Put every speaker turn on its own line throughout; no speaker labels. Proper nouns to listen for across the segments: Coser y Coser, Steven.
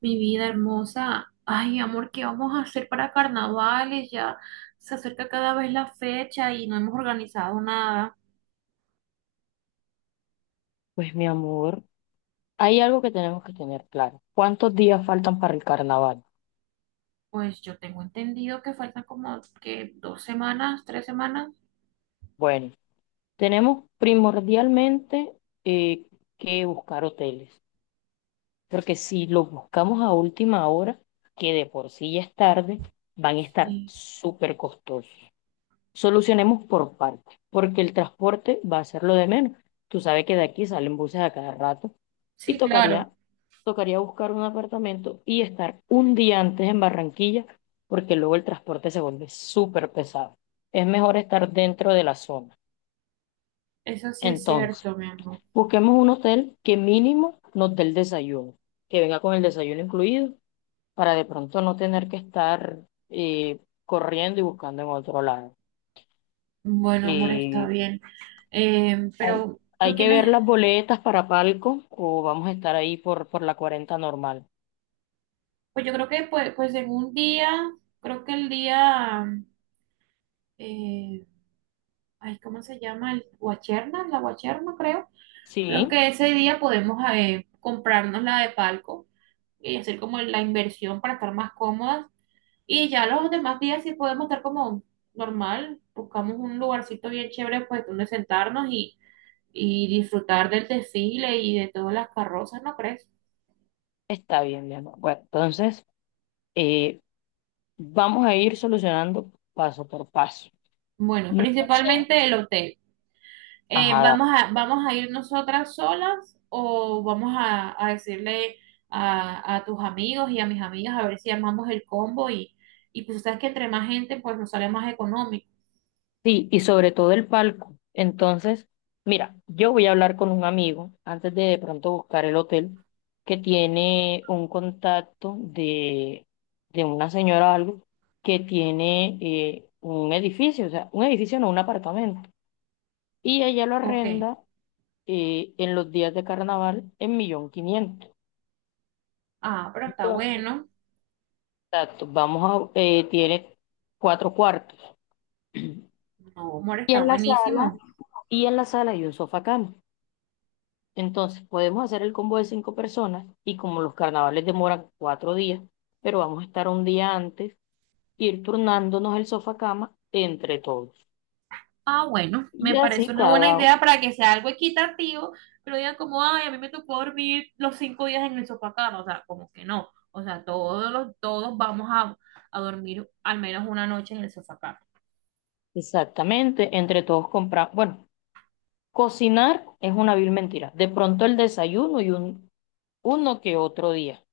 Mi vida hermosa, ay amor, ¿qué vamos a hacer para carnavales? Ya se acerca cada vez la fecha y no hemos organizado nada.
Pues mi amor, hay algo que tenemos que tener claro. ¿Cuántos días faltan para el carnaval?
Pues yo tengo entendido que faltan como que 2 semanas, 3 semanas.
Bueno, tenemos primordialmente eh, que buscar hoteles, porque si los buscamos a última hora, que de por sí ya es tarde, van a estar
Sí,
súper costosos. Solucionemos por partes, porque el transporte va a ser lo de menos. Tú sabes que de aquí salen buses a cada rato y
sí, claro,
tocaría buscar un apartamento y estar un día antes en Barranquilla, porque luego el transporte se vuelve súper pesado. Es mejor estar dentro de la zona.
eso sí es
Entonces,
cierto, mi amor.
busquemos un hotel que mínimo nos dé el desayuno, que venga con el desayuno incluido, para de pronto no tener que estar eh, corriendo y buscando en otro lado.
Bueno, amor, está
Eh,
bien.
hay,
Pero
hay
tú
que ver
tienes,
las boletas para palco o vamos a estar ahí por la 40 normal.
pues yo creo que pues en un día, creo que el día, eh, ay, ¿cómo se llama? El guacherna, la guacherna, creo. Creo
Sí.
que ese día podemos comprarnos la de palco y hacer como la inversión para estar más cómodas. Y ya los demás días sí podemos estar como normal, buscamos un lugarcito bien chévere pues donde sentarnos y disfrutar del desfile y de todas las carrozas, ¿no crees?
Está bien, mi amor. Bueno, entonces eh, vamos a ir solucionando paso por paso.
Bueno,
No sé.
principalmente el hotel. eh,
Ajá. Dale.
vamos a, vamos a ir nosotras solas o vamos a decirle a tus amigos y a mis amigas a ver si armamos el combo y pues sabes que entre más gente pues nos sale más económico.
Sí, y sobre todo el palco. Entonces, mira, yo voy a hablar con un amigo antes de pronto buscar el hotel que tiene un contacto de una señora o algo que tiene un edificio, o sea, un edificio no, un apartamento. Y ella lo
Ok,
arrenda en los días de carnaval en un millón quinientos.
ah,
mil.
pero está
Entonces,
bueno.
exacto, tiene cuatro cuartos.
No, amor,
Y
está
en la sala,
buenísimo.
y en la sala hay un sofá cama. Entonces, podemos hacer el combo de cinco personas y como los carnavales demoran 4 días, pero vamos a estar un día antes, ir turnándonos el sofá cama entre todos.
Ah, bueno,
Y
me
así
parece una buena
cada,
idea para que sea algo equitativo, pero digan como, ay, a mí me tocó dormir los 5 días en el sofá cama, o sea, como que no. O sea, todos vamos a dormir al menos una noche en el sofá cama.
exactamente, entre todos comprar. Bueno, cocinar es una vil mentira. De pronto el desayuno y uno que otro día.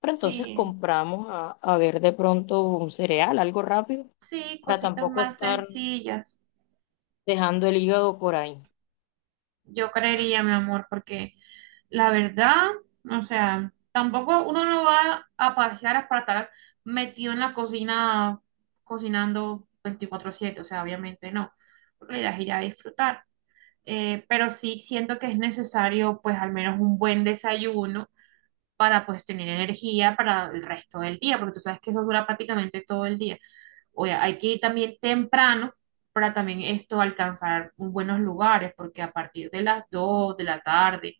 Pero entonces
Sí,
compramos a ver de pronto un cereal, algo rápido,
sí,
para
cositas
tampoco
más
estar
sencillas,
dejando el hígado por ahí.
yo creería, mi amor, porque la verdad, o sea, tampoco uno no va a pasear para estar metido en la cocina cocinando 24/7. O sea, obviamente no, porque la idea es ir a disfrutar. Pero sí siento que es necesario, pues, al menos un buen desayuno para, pues, tener energía para el resto del día, porque tú sabes que eso dura prácticamente todo el día. O hay que ir también temprano para también esto alcanzar buenos lugares, porque a partir de las 2 de la tarde,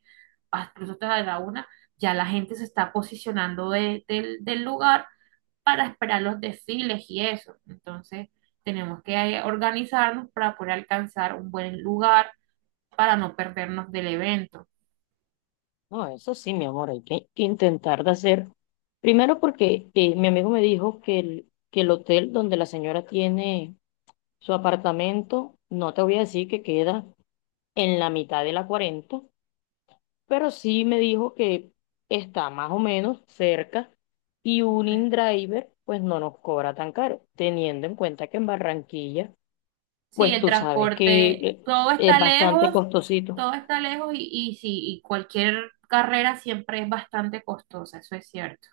incluso hasta la 1, ya la gente se está posicionando del lugar para esperar los desfiles y eso. Entonces, tenemos que organizarnos para poder alcanzar un buen lugar para no perdernos del evento.
No, eso sí, mi amor, hay que intentar de hacer. Primero porque mi amigo me dijo que el hotel donde la señora tiene su apartamento, no te voy a decir que queda en la mitad de la 40, pero sí me dijo que está más o menos cerca y un
Ok.
InDriver pues no nos cobra tan caro, teniendo en cuenta que en Barranquilla
Sí,
pues
el
tú sabes que
transporte,
es bastante costosito.
todo está lejos y sí, y cualquier carrera siempre es bastante costosa, eso es cierto.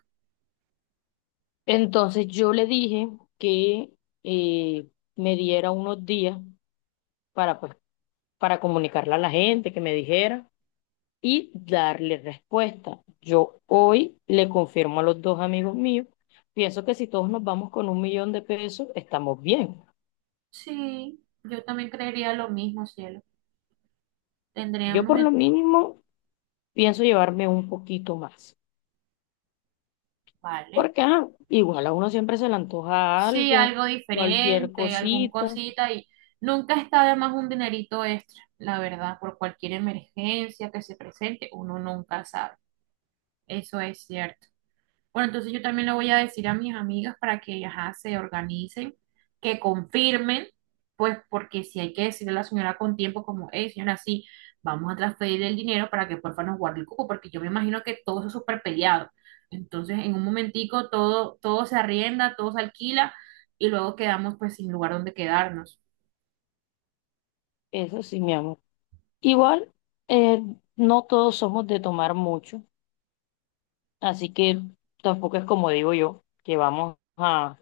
Entonces yo le dije que eh, me diera unos días para, pues, para comunicarle a la gente, que me dijera y darle respuesta. Yo hoy le confirmo a los dos amigos míos, pienso que si todos nos vamos con 1.000.000 de pesos, estamos bien.
Sí, yo también creería lo mismo, cielo.
Yo
Tendríamos
por lo
el...
mínimo pienso llevarme un poquito más,
Vale.
porque ajá, igual a uno siempre se le antoja
Sí,
algo,
algo
cualquier
diferente, algún
cosita,
cosita y nunca está de más un dinerito extra, la verdad, por cualquier emergencia que se presente, uno nunca sabe. Eso es cierto. Bueno, entonces yo también le voy a decir a mis amigas para que, ajá, se organicen, que confirmen, pues porque si hay que decirle a la señora con tiempo, como, hey, señora, sí, vamos a transferirle el dinero para que porfa nos guarde el cupo, porque yo me imagino que todo eso es súper peleado. Entonces, en un momentico todo, se arrienda, todo se alquila y luego quedamos pues sin lugar donde quedarnos.
eso sí, mi amor. Igual, eh, no todos somos de tomar mucho, así que tampoco es como digo yo, que vamos a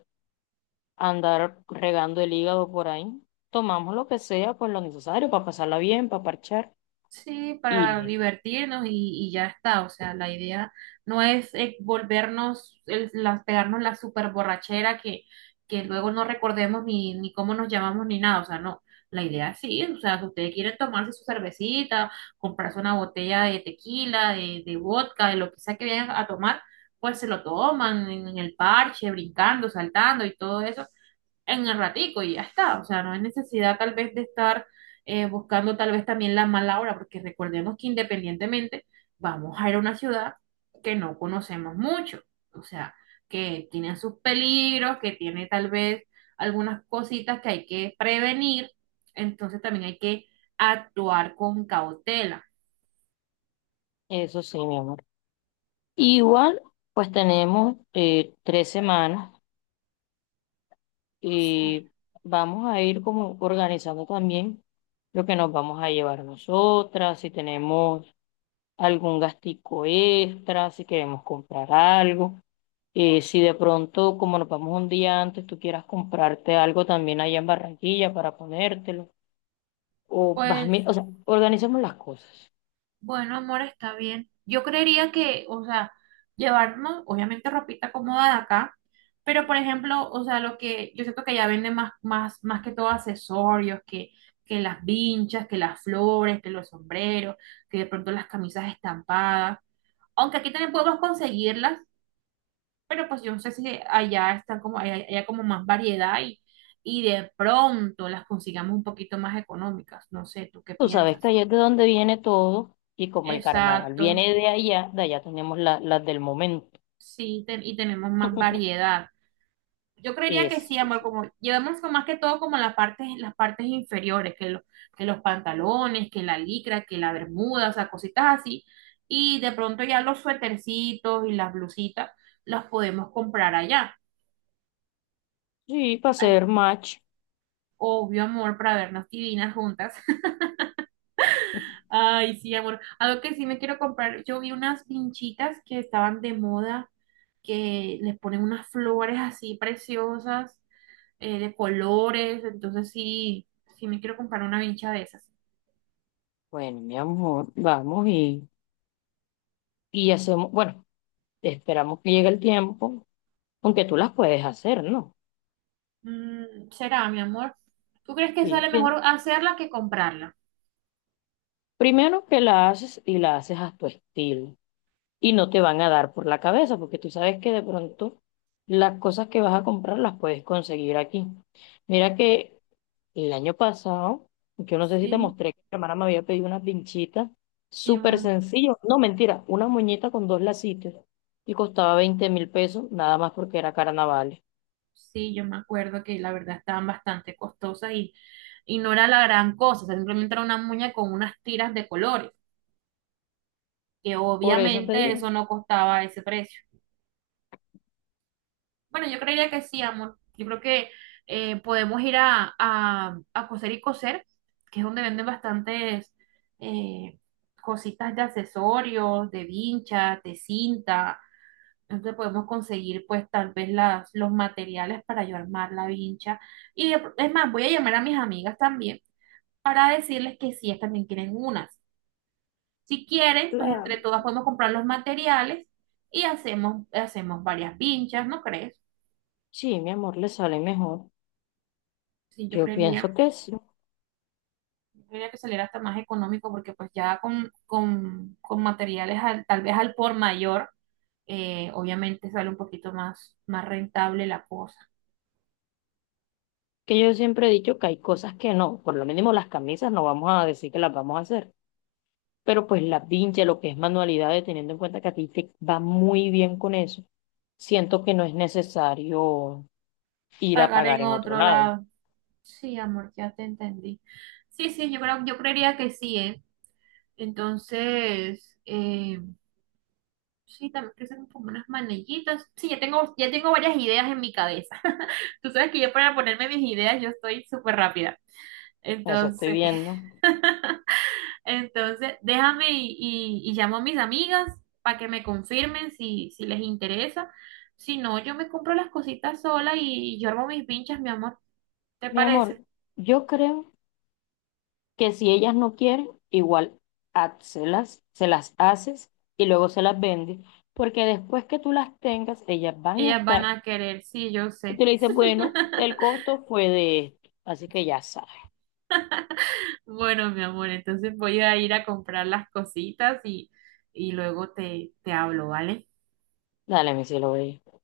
andar regando el hígado por ahí. Tomamos lo que sea, pues lo necesario para pasarla bien, para parchar
Sí,
y
para
listo.
divertirnos y ya está. O sea, la idea no es volvernos, pegarnos la super borrachera que luego no recordemos ni cómo nos llamamos ni nada. O sea, no. La idea sí, o sea, si ustedes quieren tomarse su cervecita, comprarse una botella de tequila, de vodka, de lo que sea que vayan a tomar, pues se lo toman en el parche, brincando, saltando y todo eso en el ratico y ya está. O sea, no hay necesidad tal vez de estar buscando tal vez también la mala hora, porque recordemos que independientemente vamos a ir a una ciudad que no conocemos mucho, o sea, que tiene sus peligros, que tiene tal vez algunas cositas que hay que prevenir, entonces también hay que actuar con cautela.
Eso sí, mi amor. Igual, pues tenemos 3 semanas
Sí.
y vamos a ir como organizando también lo que nos vamos a llevar nosotras, si tenemos algún gastico extra, si queremos comprar algo. Si de pronto, como nos vamos un día antes, tú quieras comprarte algo también allá en Barranquilla para ponértelo,
Pues
o sea, organicemos las cosas.
bueno, amor, está bien. Yo creería que, o sea, llevarnos, obviamente, ropita cómoda de acá, pero por ejemplo, o sea, lo que yo siento que ya venden más que todo accesorios, que las vinchas, que las flores, que los sombreros, que de pronto las camisas estampadas. Aunque aquí también podemos conseguirlas, pero pues yo no sé si allá están como, como más variedad y de pronto las consigamos un poquito más económicas. No sé, ¿tú qué
Tú sabes que
piensas?
allá es de donde viene todo, y como el carnaval
Exacto.
viene de allá tenemos las del momento.
Sí, y tenemos más variedad. Yo creería que sí,
Eso
amor,
sí.
como llevamos más que todo como las partes inferiores, que los pantalones, que la licra, que la bermuda, o sea, cositas así. Y de pronto ya los suétercitos y las blusitas las podemos comprar allá.
Sí, para
Ay,
hacer match.
obvio, amor, para vernos divinas juntas. Ay, sí, amor. Algo que sí me quiero comprar, yo vi unas pinchitas que estaban de moda, que les ponen unas flores así preciosas. De colores, entonces sí, sí me quiero comprar una vincha de esas.
Bueno, mi amor, vamos y hacemos, bueno, esperamos que llegue el tiempo, aunque tú las puedes hacer, ¿no?
Mm, será, mi amor. ¿Tú crees que
Sí,
sale mejor hacerla que comprarla?
primero que la haces y la haces a tu estilo. Y no te van a dar por la cabeza, porque tú sabes que de pronto las cosas que vas a comprar las puedes conseguir aquí. Mira que el año pasado, yo no sé si te
Sí,
mostré que mi hermana me había pedido unas pinchitas
sí,
súper
mm,
sencillo, no mentira, una muñeca con dos lacitos y costaba 20.000 pesos, nada más porque era carnaval.
sí, yo me acuerdo que la verdad estaban bastante costosas y no era la gran cosa, o sea, simplemente era una muña con unas tiras de colores, que
Por eso te
obviamente
digo,
eso no costaba ese precio. Bueno, yo creería que sí, amor. Yo creo que podemos ir a Coser y Coser, que es donde venden bastantes eh, cositas de accesorios, de vinchas, de cinta. Entonces podemos conseguir pues tal vez los materiales para yo armar la vincha. Y es más, voy a llamar a mis amigas también para decirles que si ellas también quieren unas. Si quieren, pues
claro,
entre todas podemos comprar los materiales y hacemos varias vinchas, ¿no crees?
sí, mi amor, le sale mejor.
Sí, yo
Yo pienso
creería.
que sí,
Tendría que salir hasta más económico porque pues ya con materiales tal vez al por mayor, obviamente sale un poquito más rentable la cosa.
que yo siempre he dicho que hay cosas que no, por lo mínimo las camisas no vamos a decir que las vamos a hacer. Pero pues la vincha, lo que es manualidades, teniendo en cuenta que a ti te va muy bien con eso, siento que no es necesario ir a
Pagar
pagar
en
en otro
otro
lado.
lado. Sí, amor, ya te entendí. Sí, sí, yo creería que sí, ¿eh? Entonces, sí, también que hacer como unas manillitas. Sí, ya tengo varias ideas en mi cabeza. Tú sabes que yo para ponerme mis ideas yo estoy súper rápida.
Eso estoy
Entonces.
viendo.
Entonces, déjame y llamo a mis amigas para que me confirmen si les interesa. Si no, yo me compro las cositas sola y yo armo mis pinchas, mi amor. ¿Te
Mi amor,
parece?
yo creo que si ellas no quieren, igual hazlas, se las haces y luego se las vendes, porque después que tú las tengas, ellas van a
Ellas van
estar.
a querer, sí, yo
Y
sé.
tú le dices, bueno, el costo fue de esto, así que ya sabes.
Bueno, mi amor, entonces voy a ir a comprar las cositas y luego te hablo, ¿vale?
Dale, mi cielo bello.